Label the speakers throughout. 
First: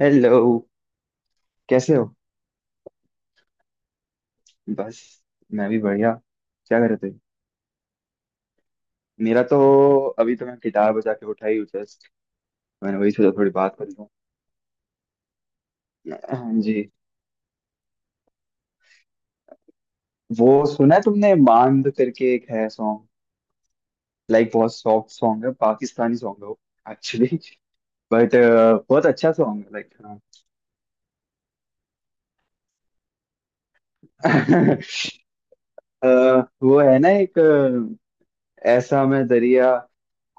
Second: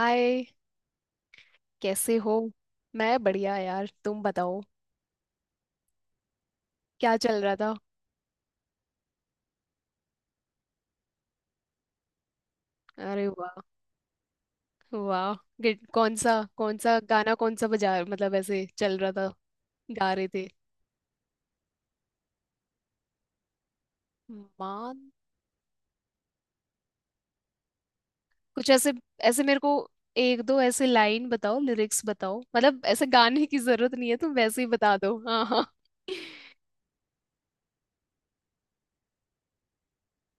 Speaker 1: Hello. कैसे हो?
Speaker 2: कैसे हो? मैं बढ़िया यार, तुम बताओ
Speaker 1: बस, मैं भी बढ़िया। क्या कर रहे थे?
Speaker 2: क्या चल रहा था।
Speaker 1: मेरा तो अभी तो मैं गिटार बजा के उठा ही हूँ जस्ट। मैंने वही
Speaker 2: अरे
Speaker 1: सोचा थोड़ी
Speaker 2: वाह।
Speaker 1: बात कर लूँ।
Speaker 2: वाह। कौन सा?
Speaker 1: हाँ
Speaker 2: कौन
Speaker 1: जी।
Speaker 2: सा गाना, कौन सा बजा, मतलब ऐसे चल रहा था, गा रहे
Speaker 1: वो
Speaker 2: थे?
Speaker 1: सुना है तुमने मांद करके एक है सॉन्ग। लाइक बहुत
Speaker 2: मान,
Speaker 1: सॉफ्ट सॉन्ग है, पाकिस्तानी सॉन्ग है वो। एक्चुअली बट
Speaker 2: कुछ ऐसे
Speaker 1: बहुत अच्छा
Speaker 2: ऐसे मेरे
Speaker 1: सॉन्ग
Speaker 2: को
Speaker 1: है, लाइक हाँ।
Speaker 2: एक दो ऐसे लाइन बताओ, लिरिक्स बताओ, मतलब ऐसे गाने की जरूरत नहीं है, तुम वैसे ही बता दो। हाँ हाँ।
Speaker 1: अ, वो है ना एक ऐसा मैं दरिया,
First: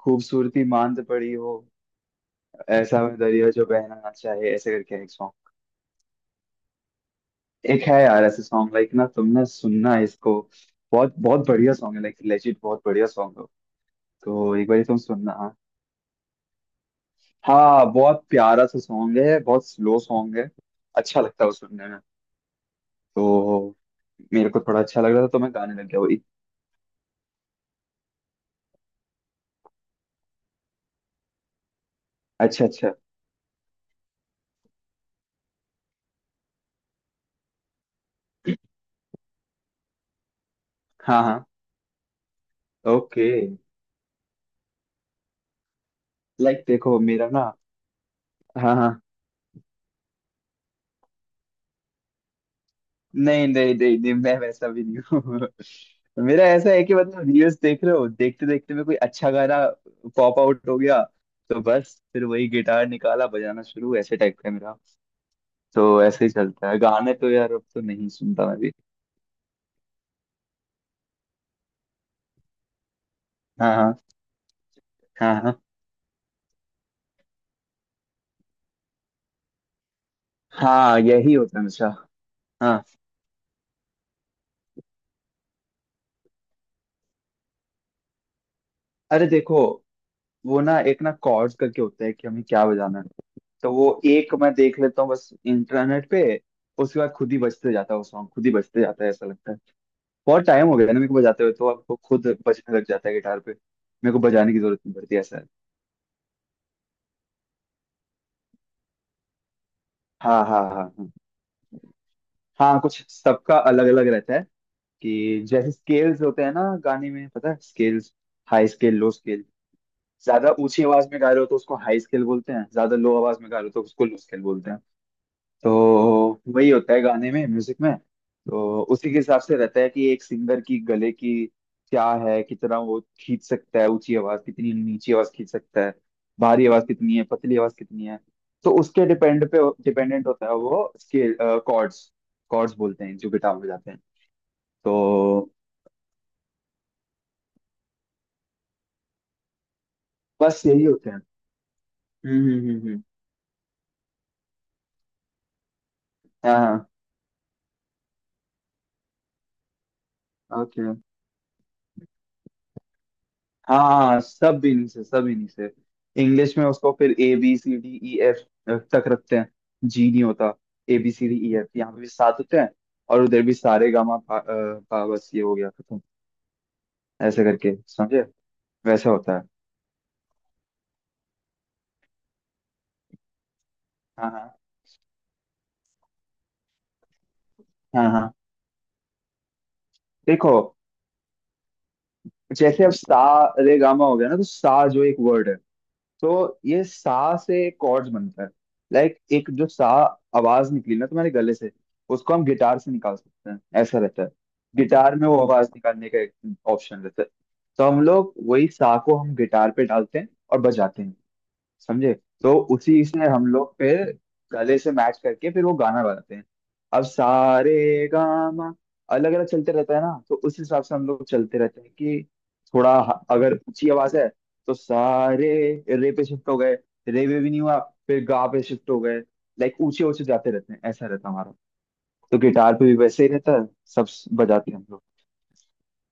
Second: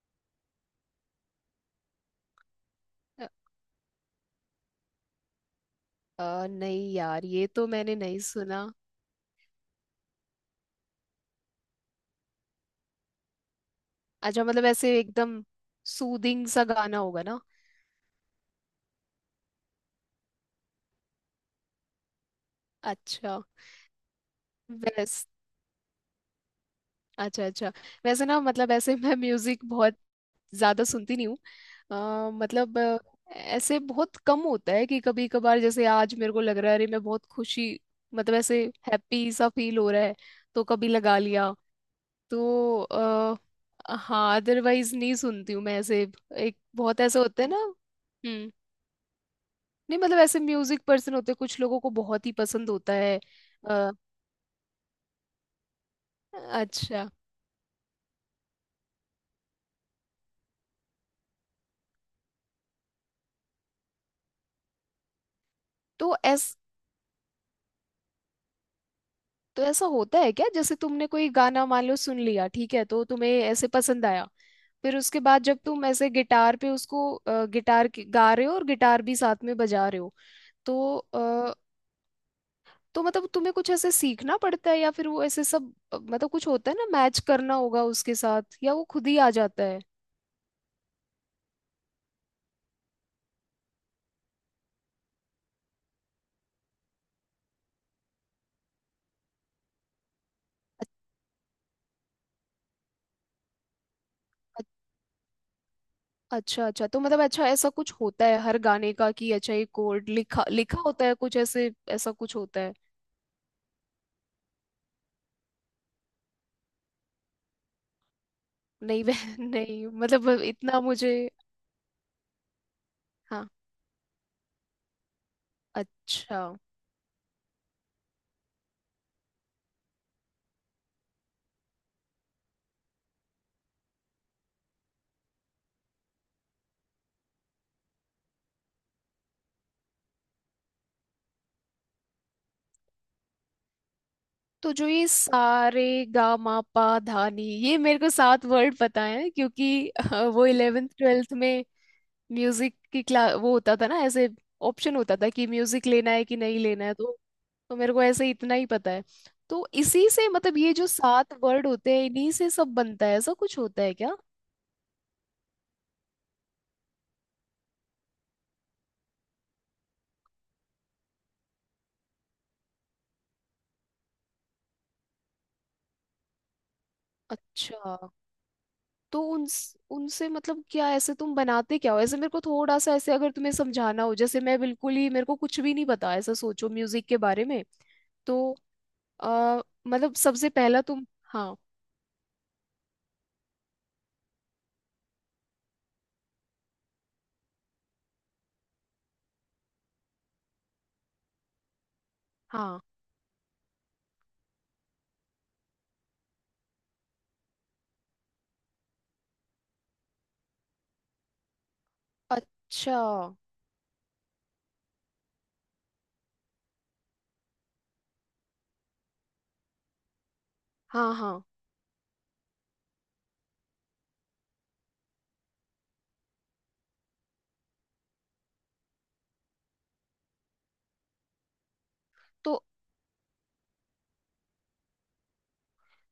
Speaker 1: खूबसूरती मांद पड़ी हो, ऐसा मैं
Speaker 2: अ,
Speaker 1: दरिया जो बहना ना चाहे, ऐसे करके है।
Speaker 2: नहीं यार, ये तो
Speaker 1: एक है
Speaker 2: मैंने नहीं
Speaker 1: यार ऐसे
Speaker 2: सुना।
Speaker 1: सॉन्ग, लाइक ना तुमने सुनना इसको, बहुत बहुत बढ़िया सॉन्ग है, लाइक लेजिट बहुत बढ़िया सॉन्ग है।
Speaker 2: अच्छा,
Speaker 1: तो
Speaker 2: मतलब
Speaker 1: एक बार
Speaker 2: ऐसे
Speaker 1: तुम सुनना
Speaker 2: एकदम
Speaker 1: हाँ।
Speaker 2: सूदिंग सा गाना होगा ना।
Speaker 1: हाँ, बहुत प्यारा सा सॉन्ग है, बहुत स्लो सॉन्ग है। अच्छा लगता है वो सुनने में।
Speaker 2: अच्छा।
Speaker 1: तो मेरे को थोड़ा अच्छा लग रहा था तो मैं गाने लग गया वही।
Speaker 2: अच्छा। अच्छा वैसे ना मतलब ऐसे मैं म्यूजिक बहुत ज्यादा सुनती नहीं हूँ। अ,
Speaker 1: अच्छा
Speaker 2: मतलब
Speaker 1: अच्छा।
Speaker 2: अ, ऐसे बहुत कम होता है कि कभी कभार जैसे आज मेरे को लग रहा है, अरे मैं बहुत खुशी, मतलब ऐसे हैप्पी सा फील हो रहा है, तो कभी लगा
Speaker 1: हाँ हाँ।
Speaker 2: लिया। तो
Speaker 1: ओके।
Speaker 2: आ, हाँ अदरवाइज नहीं सुनती हूँ मैं, ऐसे एक
Speaker 1: लाइक देखो
Speaker 2: बहुत ऐसे
Speaker 1: मेरा
Speaker 2: होते
Speaker 1: ना।
Speaker 2: हैं ना। हम्म।
Speaker 1: हाँ हाँ।
Speaker 2: नहीं मतलब ऐसे म्यूजिक पर्सन होते हैं, कुछ लोगों को बहुत ही पसंद होता है।
Speaker 1: नहीं नहीं
Speaker 2: अ,
Speaker 1: नहीं नहीं मैं वैसा भी नहीं हूँ। मेरा ऐसा है कि
Speaker 2: अच्छा।
Speaker 1: मतलब रील्स देख रहे हो, देखते देखते में कोई अच्छा गाना पॉप आउट हो गया, तो बस फिर वही गिटार निकाला बजाना शुरू, ऐसे टाइप का है मेरा। तो
Speaker 2: तो
Speaker 1: ऐसे ही
Speaker 2: ऐस
Speaker 1: चलता है, गाने तो यार अब तो नहीं सुनता मैं भी।
Speaker 2: तो ऐसा होता है क्या, जैसे तुमने कोई गाना मान लो सुन लिया, ठीक है, तो तुम्हें ऐसे
Speaker 1: हाँ हाँ
Speaker 2: पसंद आया, फिर उसके
Speaker 1: हाँ
Speaker 2: बाद जब
Speaker 1: हाँ।
Speaker 2: तुम ऐसे गिटार पे उसको गा रहे हो और गिटार भी साथ में बजा रहे हो, तो
Speaker 1: हाँ यही
Speaker 2: अ,
Speaker 1: होता है हमेशा। हाँ।
Speaker 2: तो मतलब तुम्हें कुछ ऐसे सीखना पड़ता है, या फिर वो ऐसे सब मतलब कुछ होता है ना, मैच करना होगा उसके साथ, या वो खुद ही
Speaker 1: अरे
Speaker 2: आ
Speaker 1: देखो,
Speaker 2: जाता है?
Speaker 1: वो ना एक ना कॉर्ड्स करके होता है कि हमें क्या बजाना है। तो वो एक मैं देख लेता हूँ बस इंटरनेट पे। उसके बाद खुद ही बजते जाता है, वो सॉन्ग खुद ही बजते जाता है ऐसा लगता है। बहुत टाइम हो गया ना मेरे को बजाते हुए, तो आपको खुद बजने लग जाता है गिटार पे, मेरे को बजाने की
Speaker 2: अ-
Speaker 1: जरूरत नहीं पड़ती, ऐसा है।
Speaker 2: अच्छा अच्छा, तो मतलब अच्छा ऐसा कुछ होता है हर गाने का कि अच्छा ये कोड
Speaker 1: हाँ
Speaker 2: लिखा
Speaker 1: हाँ हाँ
Speaker 2: लिखा होता
Speaker 1: हाँ।
Speaker 2: है, कुछ ऐसे, ऐसा कुछ होता है?
Speaker 1: हाँ कुछ सबका अलग अलग रहता है। कि जैसे स्केल्स होते हैं ना गाने में, पता है स्केल्स? हाई स्केल,
Speaker 2: नहीं
Speaker 1: लो
Speaker 2: वह
Speaker 1: स्केल।
Speaker 2: नहीं मतलब
Speaker 1: ज्यादा
Speaker 2: इतना
Speaker 1: ऊंची आवाज
Speaker 2: मुझे।
Speaker 1: में गा रहे हो तो उसको हाई स्केल बोलते हैं, ज्यादा लो आवाज
Speaker 2: हाँ।
Speaker 1: में गा रहे हो तो उसको लो स्केल बोलते हैं। तो
Speaker 2: अच्छा
Speaker 1: वही होता है गाने में, म्यूजिक में। तो उसी के हिसाब से रहता है कि एक सिंगर की गले की क्या है, कितना वो खींच सकता है, ऊंची आवाज कितनी, नीची आवाज खींच सकता है, भारी आवाज कितनी है, पतली आवाज कितनी है। तो उसके डिपेंड पे, डिपेंडेंट होता है वो स्केल। कॉर्ड्स, कॉर्ड्स बोलते हैं जो गिटार में जाते हैं।
Speaker 2: तो जो ये
Speaker 1: तो
Speaker 2: सारे गा मा पा धा नी, ये मेरे को सात वर्ड पता है क्योंकि वो
Speaker 1: बस यही
Speaker 2: 11th
Speaker 1: होते हैं।
Speaker 2: 12th में
Speaker 1: हम्म हम्म
Speaker 2: म्यूजिक
Speaker 1: हम्म हम्म।
Speaker 2: की क्लास वो होता था ना, ऐसे ऑप्शन होता था कि म्यूजिक लेना है कि नहीं लेना
Speaker 1: हाँ।
Speaker 2: है, तो मेरे को ऐसे इतना ही पता है। तो इसी से मतलब ये
Speaker 1: ओके।
Speaker 2: जो सात वर्ड होते हैं इन्हीं से सब बनता है, ऐसा कुछ होता है क्या?
Speaker 1: हाँ सब इन्हीं से, सब इन्हीं से। इंग्लिश में उसको फिर A B C D E F तक रखते हैं, जी नहीं होता। A B C D E F, यहाँ पे भी सात होते हैं और उधर भी सारे गामा पा, पा, बस ये हो गया खत्म। ऐसे करके
Speaker 2: अच्छा।
Speaker 1: समझे? वैसा
Speaker 2: तो
Speaker 1: होता है।
Speaker 2: उन उनसे मतलब क्या ऐसे तुम बनाते क्या हो, ऐसे मेरे को थोड़ा सा ऐसे अगर तुम्हें समझाना हो,
Speaker 1: हाँ
Speaker 2: जैसे
Speaker 1: हाँ
Speaker 2: मैं बिल्कुल ही मेरे को कुछ भी नहीं पता ऐसा सोचो म्यूजिक के बारे में।
Speaker 1: हाँ हाँ।
Speaker 2: तो आ, मतलब सबसे
Speaker 1: देखो
Speaker 2: पहला तुम। हाँ।
Speaker 1: जैसे अब सा रे गामा हो गया ना, तो सा जो एक वर्ड है, तो ये सा से कॉर्ड्स बनता है। लाइक एक जो सा आवाज निकली ना तुम्हारे गले से, उसको हम गिटार
Speaker 2: हाँ
Speaker 1: से निकाल सकते हैं, ऐसा रहता है। गिटार में वो आवाज निकालने का एक ऑप्शन रहता है। तो हम लोग वही सा को हम गिटार पे डालते हैं और बजाते हैं, समझे? तो
Speaker 2: अच्छा।
Speaker 1: उसी से हम लोग फिर गले से मैच करके फिर वो गाना बनाते हैं। अब सारे गामा अलग अलग चलते रहता है ना, तो उस हिसाब से हम
Speaker 2: हाँ
Speaker 1: लोग
Speaker 2: हाँ।
Speaker 1: चलते रहते हैं कि अगर ऊंची आवाज है तो सारे रे पे शिफ्ट हो गए, रे पे भी नहीं हुआ फिर गा पे शिफ्ट हो गए, लाइक ऊंचे ऊंचे जाते रहते हैं ऐसा रहता है हमारा। तो
Speaker 2: तो
Speaker 1: गिटार पे भी वैसे ही रहता है। बजाते हैं हम लोग।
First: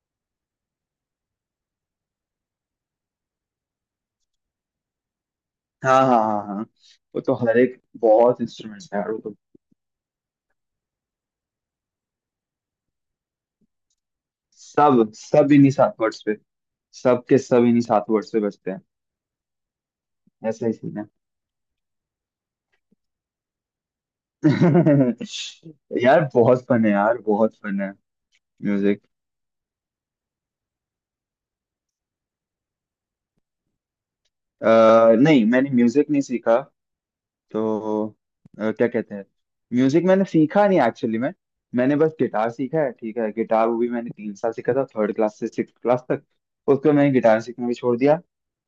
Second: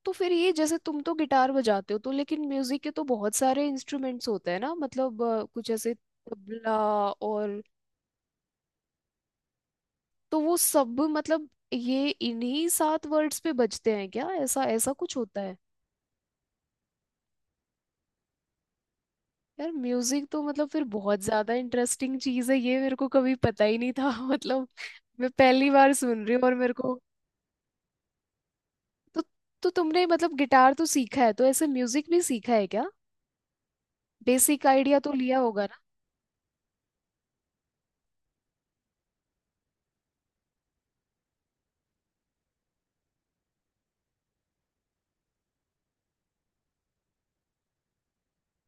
Speaker 2: तो फिर ये, जैसे तुम तो गिटार बजाते हो, तो लेकिन म्यूजिक के तो बहुत सारे इंस्ट्रूमेंट्स होते हैं ना, मतलब कुछ ऐसे
Speaker 1: हाँ हाँ हाँ हाँ।
Speaker 2: तबला
Speaker 1: वो तो हर
Speaker 2: और।
Speaker 1: एक बहुत इंस्ट्रूमेंट है यार, वो तो
Speaker 2: तो वो सब मतलब ये इन्हीं सात वर्ड्स पे बजते हैं क्या, ऐसा ऐसा
Speaker 1: सब,
Speaker 2: कुछ होता
Speaker 1: सब
Speaker 2: है?
Speaker 1: इन्हीं सात वर्ड्स पे, सब के सब इन्हीं सात वर्ड्स पे बचते हैं।
Speaker 2: यार म्यूजिक तो
Speaker 1: ऐसा
Speaker 2: मतलब
Speaker 1: ही
Speaker 2: फिर
Speaker 1: सीन है।
Speaker 2: बहुत ज्यादा इंटरेस्टिंग चीज है ये, मेरे को कभी पता ही नहीं था मतलब मैं पहली बार
Speaker 1: यार
Speaker 2: सुन रही हूँ और
Speaker 1: बहुत
Speaker 2: मेरे
Speaker 1: फन है
Speaker 2: को।
Speaker 1: यार बहुत फन है म्यूजिक
Speaker 2: तो तो तुमने मतलब गिटार तो सीखा है, तो ऐसे म्यूजिक भी सीखा है क्या, बेसिक आइडिया तो लिया
Speaker 1: नहीं
Speaker 2: होगा
Speaker 1: मैंने
Speaker 2: ना?
Speaker 1: म्यूजिक नहीं सीखा। तो क्या कहते हैं, म्यूजिक मैंने सीखा नहीं एक्चुअली। मैंने बस गिटार सीखा है, ठीक है। गिटार वो भी मैंने तीन साल सीखा था, थर्ड क्लास से सिक्स क्लास तक। उसको मैंने गिटार सीखना भी छोड़ दिया।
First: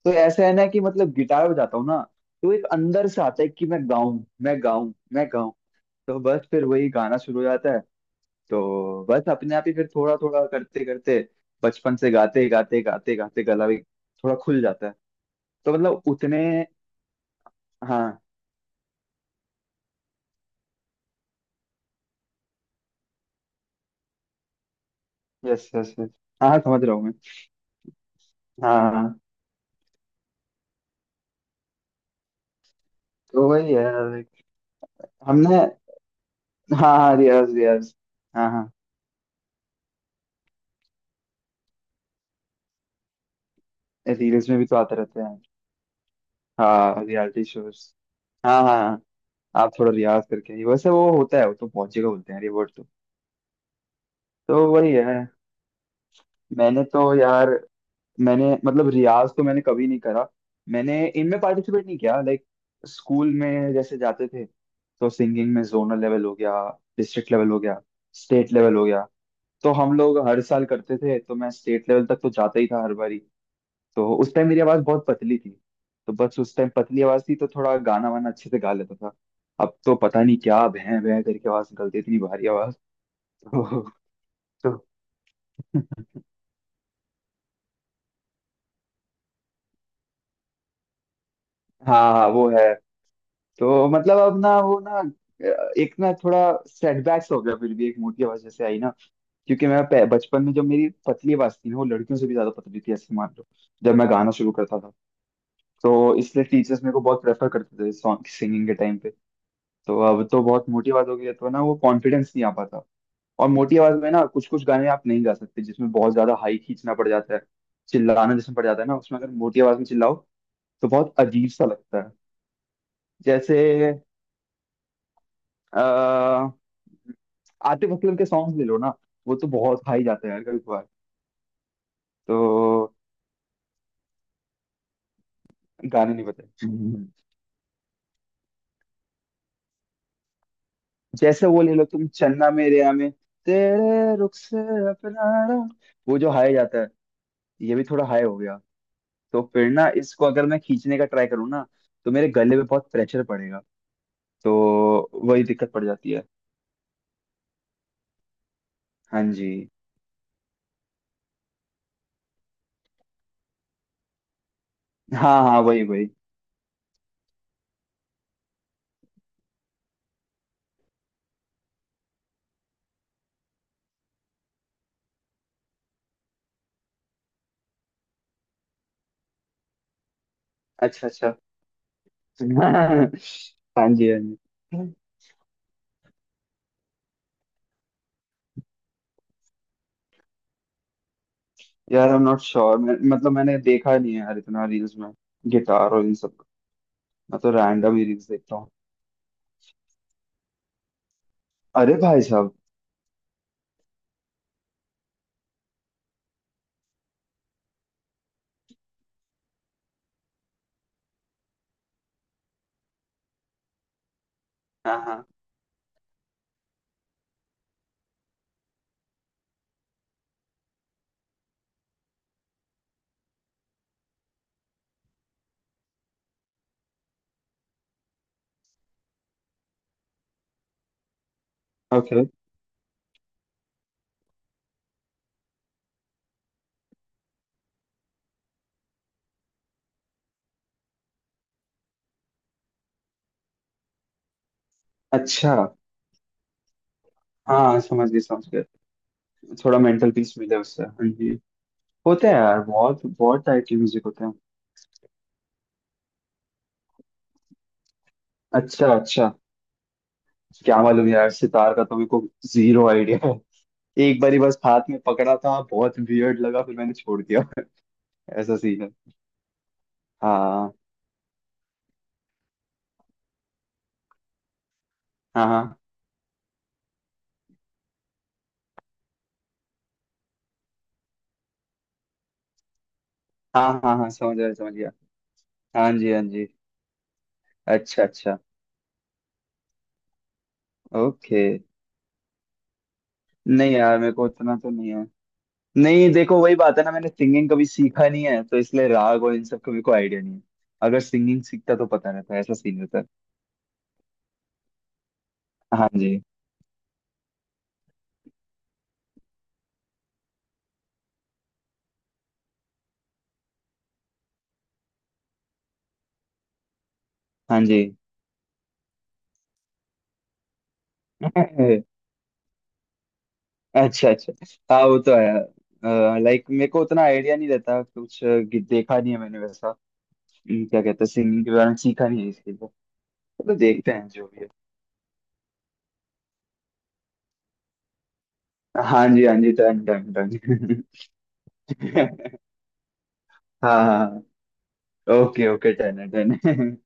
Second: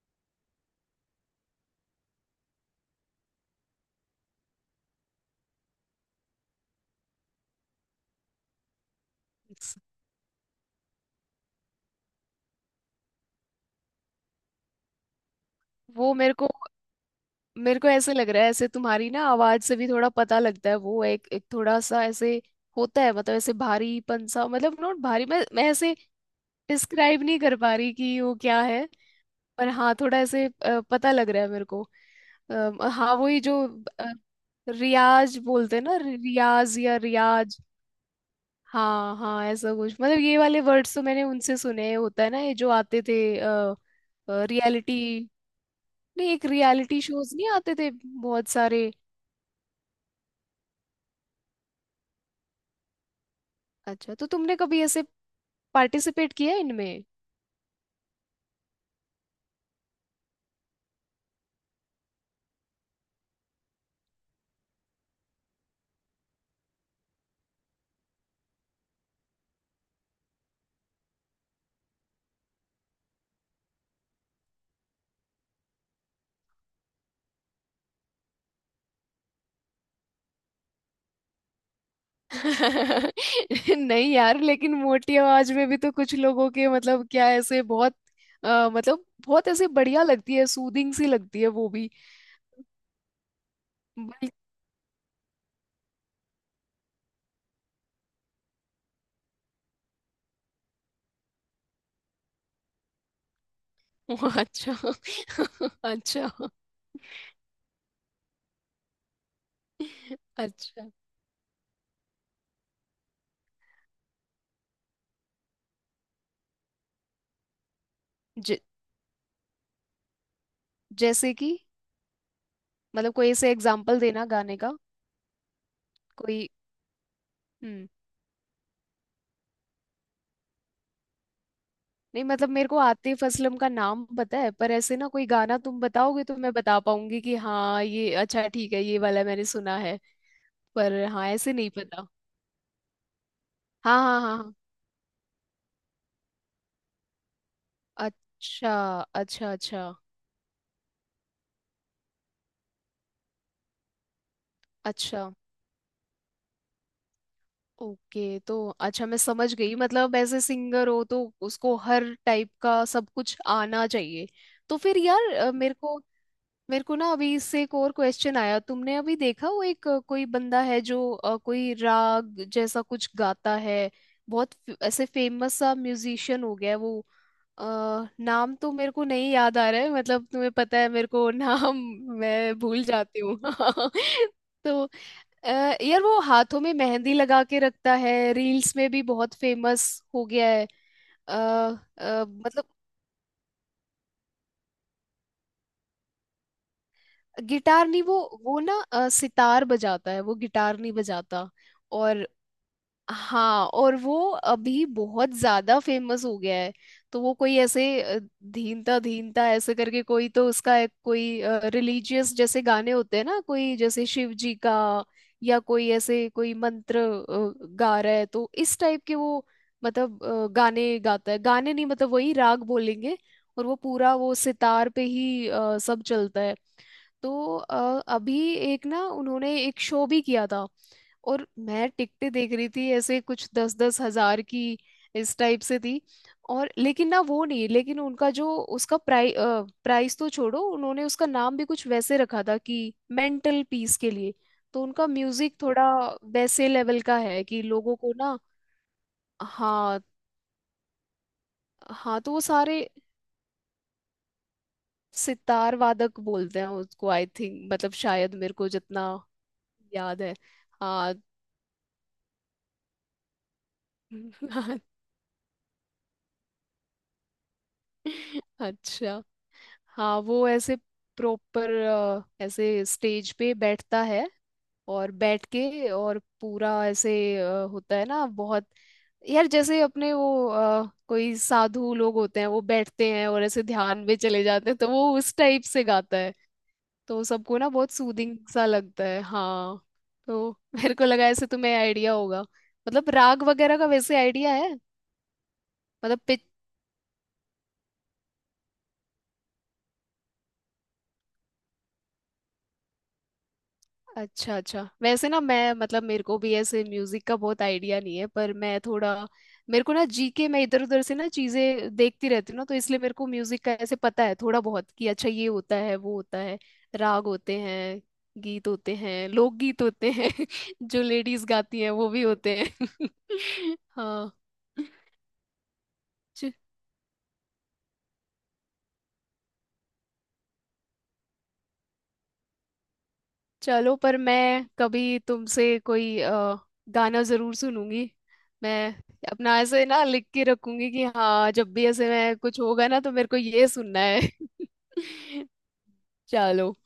Speaker 1: तो ऐसा है ना कि मतलब गिटार बजाता हूँ ना, तो एक अंदर से आता है कि मैं गाऊं मैं गाऊं मैं गाऊं, तो बस फिर वही गाना शुरू हो जाता है। तो बस अपने आप ही
Speaker 2: Yes।
Speaker 1: फिर थोड़ा थोड़ा करते करते, बचपन से गाते गाते गाते गाते गला भी थोड़ा खुल जाता है। तो मतलब
Speaker 2: वो
Speaker 1: उतने।
Speaker 2: मेरे को ऐसे
Speaker 1: हाँ।
Speaker 2: लग रहा है, ऐसे तुम्हारी ना आवाज से भी थोड़ा पता लगता है, वो एक एक थोड़ा सा ऐसे होता है, मतलब ऐसे भारीपन सा, मतलब नॉट भारी, मैं
Speaker 1: यस
Speaker 2: ऐसे
Speaker 1: यस यस। हाँ हाँ, समझ रहा हूँ मैं।
Speaker 2: डिस्क्राइब नहीं कर पा रही कि वो क्या
Speaker 1: हाँ
Speaker 2: है,
Speaker 1: हाँ, हाँ।
Speaker 2: पर हाँ थोड़ा ऐसे पता लग रहा है मेरे को। हाँ वही
Speaker 1: तो
Speaker 2: जो
Speaker 1: वही है
Speaker 2: अ,
Speaker 1: like,
Speaker 2: रियाज
Speaker 1: हमने।
Speaker 2: बोलते हैं ना, रियाज
Speaker 1: हाँ
Speaker 2: या
Speaker 1: हाँ रियाज
Speaker 2: रियाज।
Speaker 1: रियाज। हाँ हाँ।
Speaker 2: हाँ हाँ ऐसा कुछ, मतलब ये वाले वर्ड्स तो मैंने उनसे सुने हैं। होता है ना ये जो आते थे,
Speaker 1: रील्स में भी तो आते
Speaker 2: रियलिटी
Speaker 1: रहते हैं।
Speaker 2: नहीं, एक रियलिटी
Speaker 1: हाँ
Speaker 2: शोज
Speaker 1: रियलिटी
Speaker 2: नहीं आते
Speaker 1: शोज।
Speaker 2: थे बहुत
Speaker 1: हाँ हाँ
Speaker 2: सारे?
Speaker 1: हाँ, आप थोड़ा रियाज करके आइए। वैसे वो होता है वो तो पहुंचेगा बोलते हैं, रिवॉर्ड तो।
Speaker 2: अच्छा, तो
Speaker 1: तो
Speaker 2: तुमने कभी
Speaker 1: वही
Speaker 2: ऐसे
Speaker 1: है।
Speaker 2: पार्टिसिपेट किया है
Speaker 1: मैंने
Speaker 2: इनमें?
Speaker 1: तो यार, मैंने मतलब रियाज तो मैंने कभी नहीं करा, मैंने इनमें पार्टिसिपेट नहीं किया। लाइक स्कूल में जैसे जाते थे, तो सिंगिंग में जोनल लेवल हो गया, डिस्ट्रिक्ट लेवल हो गया, स्टेट लेवल हो गया। तो हम लोग हर साल करते थे, तो मैं स्टेट लेवल तक तो जाता ही था हर बारी। तो उस टाइम मेरी आवाज़ बहुत पतली थी। तो बस उस टाइम पतली आवाज़ थी तो थोड़ा गाना वाना अच्छे से गा लेता था। अब तो पता नहीं क्या भैं भैं करके आवाज़ निकलती है, इतनी भारी आवाज़। तो,
Speaker 2: नहीं यार, लेकिन
Speaker 1: तो
Speaker 2: मोटी आवाज में भी तो कुछ लोगों के मतलब, क्या ऐसे बहुत मतलब बहुत ऐसे बढ़िया लगती है, सूदिंग सी लगती है वो भी।
Speaker 1: हाँ हाँ वो है। तो मतलब
Speaker 2: बल-
Speaker 1: अब ना वो ना एक ना थोड़ा सेटबैक्स हो गया, फिर भी एक मोटी आवाज जैसे आई ना। क्योंकि बचपन में जब मेरी पतली आवाज थी ना, वो लड़कियों से भी ज्यादा पतली थी ऐसे मान लो, जब मैं गाना शुरू
Speaker 2: अच्छा
Speaker 1: करता था। तो इसलिए
Speaker 2: अच्छा
Speaker 1: टीचर्स मेरे को बहुत प्रेफर करते थे सॉन्ग सिंगिंग के टाइम पे। तो अब तो बहुत
Speaker 2: अच्छा।
Speaker 1: मोटी आवाज हो गई है, तो ना वो कॉन्फिडेंस नहीं आ पाता। और मोटी आवाज में ना कुछ कुछ गाने आप नहीं गा सकते, जिसमें बहुत ज्यादा हाई खींचना पड़ जाता है, चिल्लाना जिसमें
Speaker 2: ज,
Speaker 1: पड़ जाता है ना, उसमें अगर मोटी आवाज में चिल्लाओ तो बहुत
Speaker 2: जैसे
Speaker 1: अजीब
Speaker 2: कि
Speaker 1: सा लगता है।
Speaker 2: मतलब कोई ऐसे
Speaker 1: जैसे
Speaker 2: एग्जांपल देना गाने का,
Speaker 1: अ
Speaker 2: कोई। हम्म।
Speaker 1: आतिफ असलम के सॉन्ग ले लो ना, वो तो बहुत हाई जाते हैं यार कभी कभार।
Speaker 2: नहीं
Speaker 1: तो
Speaker 2: मतलब मेरे को आतिफ असलम का नाम पता है, पर ऐसे ना कोई गाना तुम
Speaker 1: गाने नहीं
Speaker 2: बताओगे तो
Speaker 1: पता।
Speaker 2: मैं बता
Speaker 1: हम्म।
Speaker 2: पाऊंगी कि हाँ ये अच्छा ठीक है, ये वाला मैंने सुना है, पर हाँ
Speaker 1: जैसे
Speaker 2: ऐसे
Speaker 1: वो
Speaker 2: नहीं
Speaker 1: ले लो तुम
Speaker 2: पता।
Speaker 1: चन्ना मेरेया में,
Speaker 2: हाँ
Speaker 1: तेरे
Speaker 2: हाँ
Speaker 1: रुख
Speaker 2: हाँ हाँ।
Speaker 1: से अपना रंग", वो जो हाई जाता है। ये भी थोड़ा हाई हो गया।
Speaker 2: अच्छा
Speaker 1: तो
Speaker 2: अच्छा।
Speaker 1: फिर
Speaker 2: अच्छा
Speaker 1: ना इसको अगर मैं खींचने का ट्राई करूँ ना, तो मेरे गले पे बहुत प्रेशर पड़ेगा। तो
Speaker 2: अच्छा।
Speaker 1: वही दिक्कत पड़ जाती है।
Speaker 2: ओके, तो अच्छा मैं
Speaker 1: हाँ जी।
Speaker 2: समझ गई, मतलब ऐसे सिंगर हो तो उसको हर टाइप का सब कुछ आना चाहिए। तो फिर यार
Speaker 1: हाँ हाँ
Speaker 2: मेरे
Speaker 1: वही
Speaker 2: को
Speaker 1: वही।
Speaker 2: मेरे को ना अभी इससे एक और क्वेश्चन आया, तुमने अभी देखा वो एक कोई बंदा है जो कोई राग जैसा कुछ गाता है, बहुत ऐसे फेमस सा म्यूजिशियन हो गया है वो। अ, नाम तो मेरे को नहीं याद आ रहा है, मतलब तुम्हें पता है
Speaker 1: अच्छा
Speaker 2: मेरे को,
Speaker 1: अच्छा।
Speaker 2: नाम मैं भूल जाती हूँ
Speaker 1: हाँ जी हाँ जी।
Speaker 2: तो अ, यार वो हाथों में मेहंदी लगा के रखता है, रील्स में भी बहुत फेमस हो गया है। आ,
Speaker 1: यार आई एम नॉट
Speaker 2: मतलब
Speaker 1: श्योर मैं, मतलब मैंने देखा नहीं है यार इतना रील्स में गिटार और इन सब का। मैं तो
Speaker 2: गिटार
Speaker 1: रैंडम
Speaker 2: नहीं
Speaker 1: ही
Speaker 2: वो,
Speaker 1: रील्स देखता
Speaker 2: वो
Speaker 1: हूँ।
Speaker 2: ना सितार बजाता है, वो गिटार नहीं बजाता।
Speaker 1: अरे भाई
Speaker 2: और
Speaker 1: साहब।
Speaker 2: हाँ, और वो अभी बहुत ज्यादा फेमस हो गया है। तो वो कोई ऐसे धीनता धीनता ऐसे करके कोई, तो उसका एक कोई रिलीजियस जैसे गाने होते हैं ना, कोई जैसे शिव जी
Speaker 1: हाँ
Speaker 2: का,
Speaker 1: हाँ।
Speaker 2: या कोई ऐसे कोई मंत्र गा रहा है, तो इस टाइप के वो मतलब गाने गाता है, गाने नहीं मतलब वही राग बोलेंगे, और वो पूरा वो सितार पे ही सब चलता है। तो अभी एक ना उन्होंने एक शो भी किया था, और मैं
Speaker 1: ओके।
Speaker 2: टिकटें देख रही थी ऐसे कुछ 10-10 हजार की इस टाइप से थी। और लेकिन ना वो नहीं, लेकिन उनका जो उसका प्राइस तो छोड़ो, उन्होंने उसका नाम भी कुछ वैसे रखा था कि मेंटल पीस के लिए। तो उनका
Speaker 1: अच्छा
Speaker 2: म्यूजिक थोड़ा वैसे लेवल का है कि
Speaker 1: हाँ
Speaker 2: लोगों
Speaker 1: समझ
Speaker 2: को
Speaker 1: गए
Speaker 2: ना।
Speaker 1: समझ गए। थोड़ा
Speaker 2: हाँ।
Speaker 1: मेंटल पीस मिले उससे, हाँ जी।
Speaker 2: हाँ
Speaker 1: होते
Speaker 2: तो
Speaker 1: हैं
Speaker 2: वो
Speaker 1: यार
Speaker 2: सारे
Speaker 1: बहुत बहुत टाइप के म्यूजिक होते हैं।
Speaker 2: सितार वादक बोलते हैं उसको, आई थिंक, मतलब शायद मेरे को
Speaker 1: अच्छा
Speaker 2: जितना
Speaker 1: अच्छा।
Speaker 2: याद है।
Speaker 1: क्या मालूम
Speaker 2: हाँ।
Speaker 1: यार, सितार का तो मेरे को जीरो आइडिया है। एक बारी बस हाथ में पकड़ा था, बहुत वियर्ड लगा फिर मैंने छोड़ दिया। ऐसा सीन है।
Speaker 2: अच्छा। हाँ वो
Speaker 1: हाँ
Speaker 2: ऐसे प्रॉपर ऐसे स्टेज पे बैठता है, और बैठ
Speaker 1: हाँ हाँ।
Speaker 2: के और पूरा ऐसे होता है ना बहुत, यार जैसे अपने वो कोई साधु लोग होते हैं वो बैठते हैं और ऐसे
Speaker 1: हाँ हाँ
Speaker 2: ध्यान
Speaker 1: हाँ
Speaker 2: में
Speaker 1: समझ
Speaker 2: चले
Speaker 1: गया
Speaker 2: जाते
Speaker 1: समझ
Speaker 2: हैं, तो
Speaker 1: गया।
Speaker 2: वो उस टाइप से
Speaker 1: हाँ जी
Speaker 2: गाता
Speaker 1: हाँ
Speaker 2: है,
Speaker 1: जी।
Speaker 2: तो सबको ना बहुत
Speaker 1: अच्छा अच्छा।
Speaker 2: सूदिंग सा लगता है। हाँ। तो मेरे को लगा
Speaker 1: ओके।
Speaker 2: ऐसे तुम्हें आइडिया होगा, मतलब राग
Speaker 1: नहीं
Speaker 2: वगैरह का,
Speaker 1: यार मेरे
Speaker 2: वैसे
Speaker 1: को
Speaker 2: आइडिया
Speaker 1: उतना तो
Speaker 2: है
Speaker 1: नहीं है। नहीं
Speaker 2: मतलब?
Speaker 1: देखो वही बात है ना, मैंने सिंगिंग कभी सीखा नहीं है, तो इसलिए राग और इन सब का मेरे को आइडिया नहीं है। अगर सिंगिंग सीखता तो पता रहता, ऐसा सीन रहता है।
Speaker 2: अच्छा अच्छा, वैसे ना मैं
Speaker 1: हाँ
Speaker 2: मतलब
Speaker 1: जी
Speaker 2: मेरे को भी ऐसे म्यूजिक का बहुत आइडिया नहीं है, पर मैं थोड़ा मेरे को ना जीके, मैं इधर उधर से ना चीजें देखती रहती हूँ ना, तो इसलिए मेरे को म्यूजिक का ऐसे पता है थोड़ा बहुत कि अच्छा ये होता है वो होता है, राग होते
Speaker 1: हाँ जी।
Speaker 2: हैं, गीत होते हैं, लोकगीत होते हैं जो लेडीज गाती हैं वो भी होते हैं
Speaker 1: अच्छा अच्छा।
Speaker 2: हाँ।
Speaker 1: हाँ वो तो है, लाइक मेरे को उतना आइडिया नहीं रहता कुछ देखा नहीं है मैंने वैसा। क्या कहते हैं सिंगिंग के बारे में सीखा नहीं है इसके लिए। तो देखते
Speaker 2: चलो,
Speaker 1: हैं
Speaker 2: पर
Speaker 1: जो भी है।
Speaker 2: मैं कभी तुमसे कोई गाना जरूर सुनूंगी, मैं
Speaker 1: हाँ जी हाँ जी,
Speaker 2: अपना
Speaker 1: डन
Speaker 2: ऐसे ना
Speaker 1: डन
Speaker 2: लिख के
Speaker 1: डन।
Speaker 2: रखूंगी कि हाँ जब भी ऐसे मैं कुछ होगा ना तो मेरे को ये
Speaker 1: हाँ
Speaker 2: सुनना है
Speaker 1: हाँ। ओके ओके, डन है डन।
Speaker 2: चलो।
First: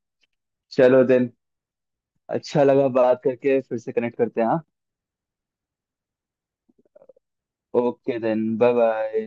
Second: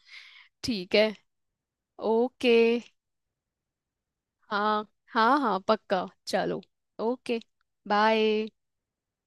Speaker 2: ठीक
Speaker 1: चलो
Speaker 2: है।
Speaker 1: देन।
Speaker 2: ओके।
Speaker 1: अच्छा लगा बात करके, फिर से कनेक्ट करते हैं हाँ।
Speaker 2: हाँ हाँ हाँ पक्का चलो। Okay.
Speaker 1: Okay then,
Speaker 2: bye.
Speaker 1: Bye bye.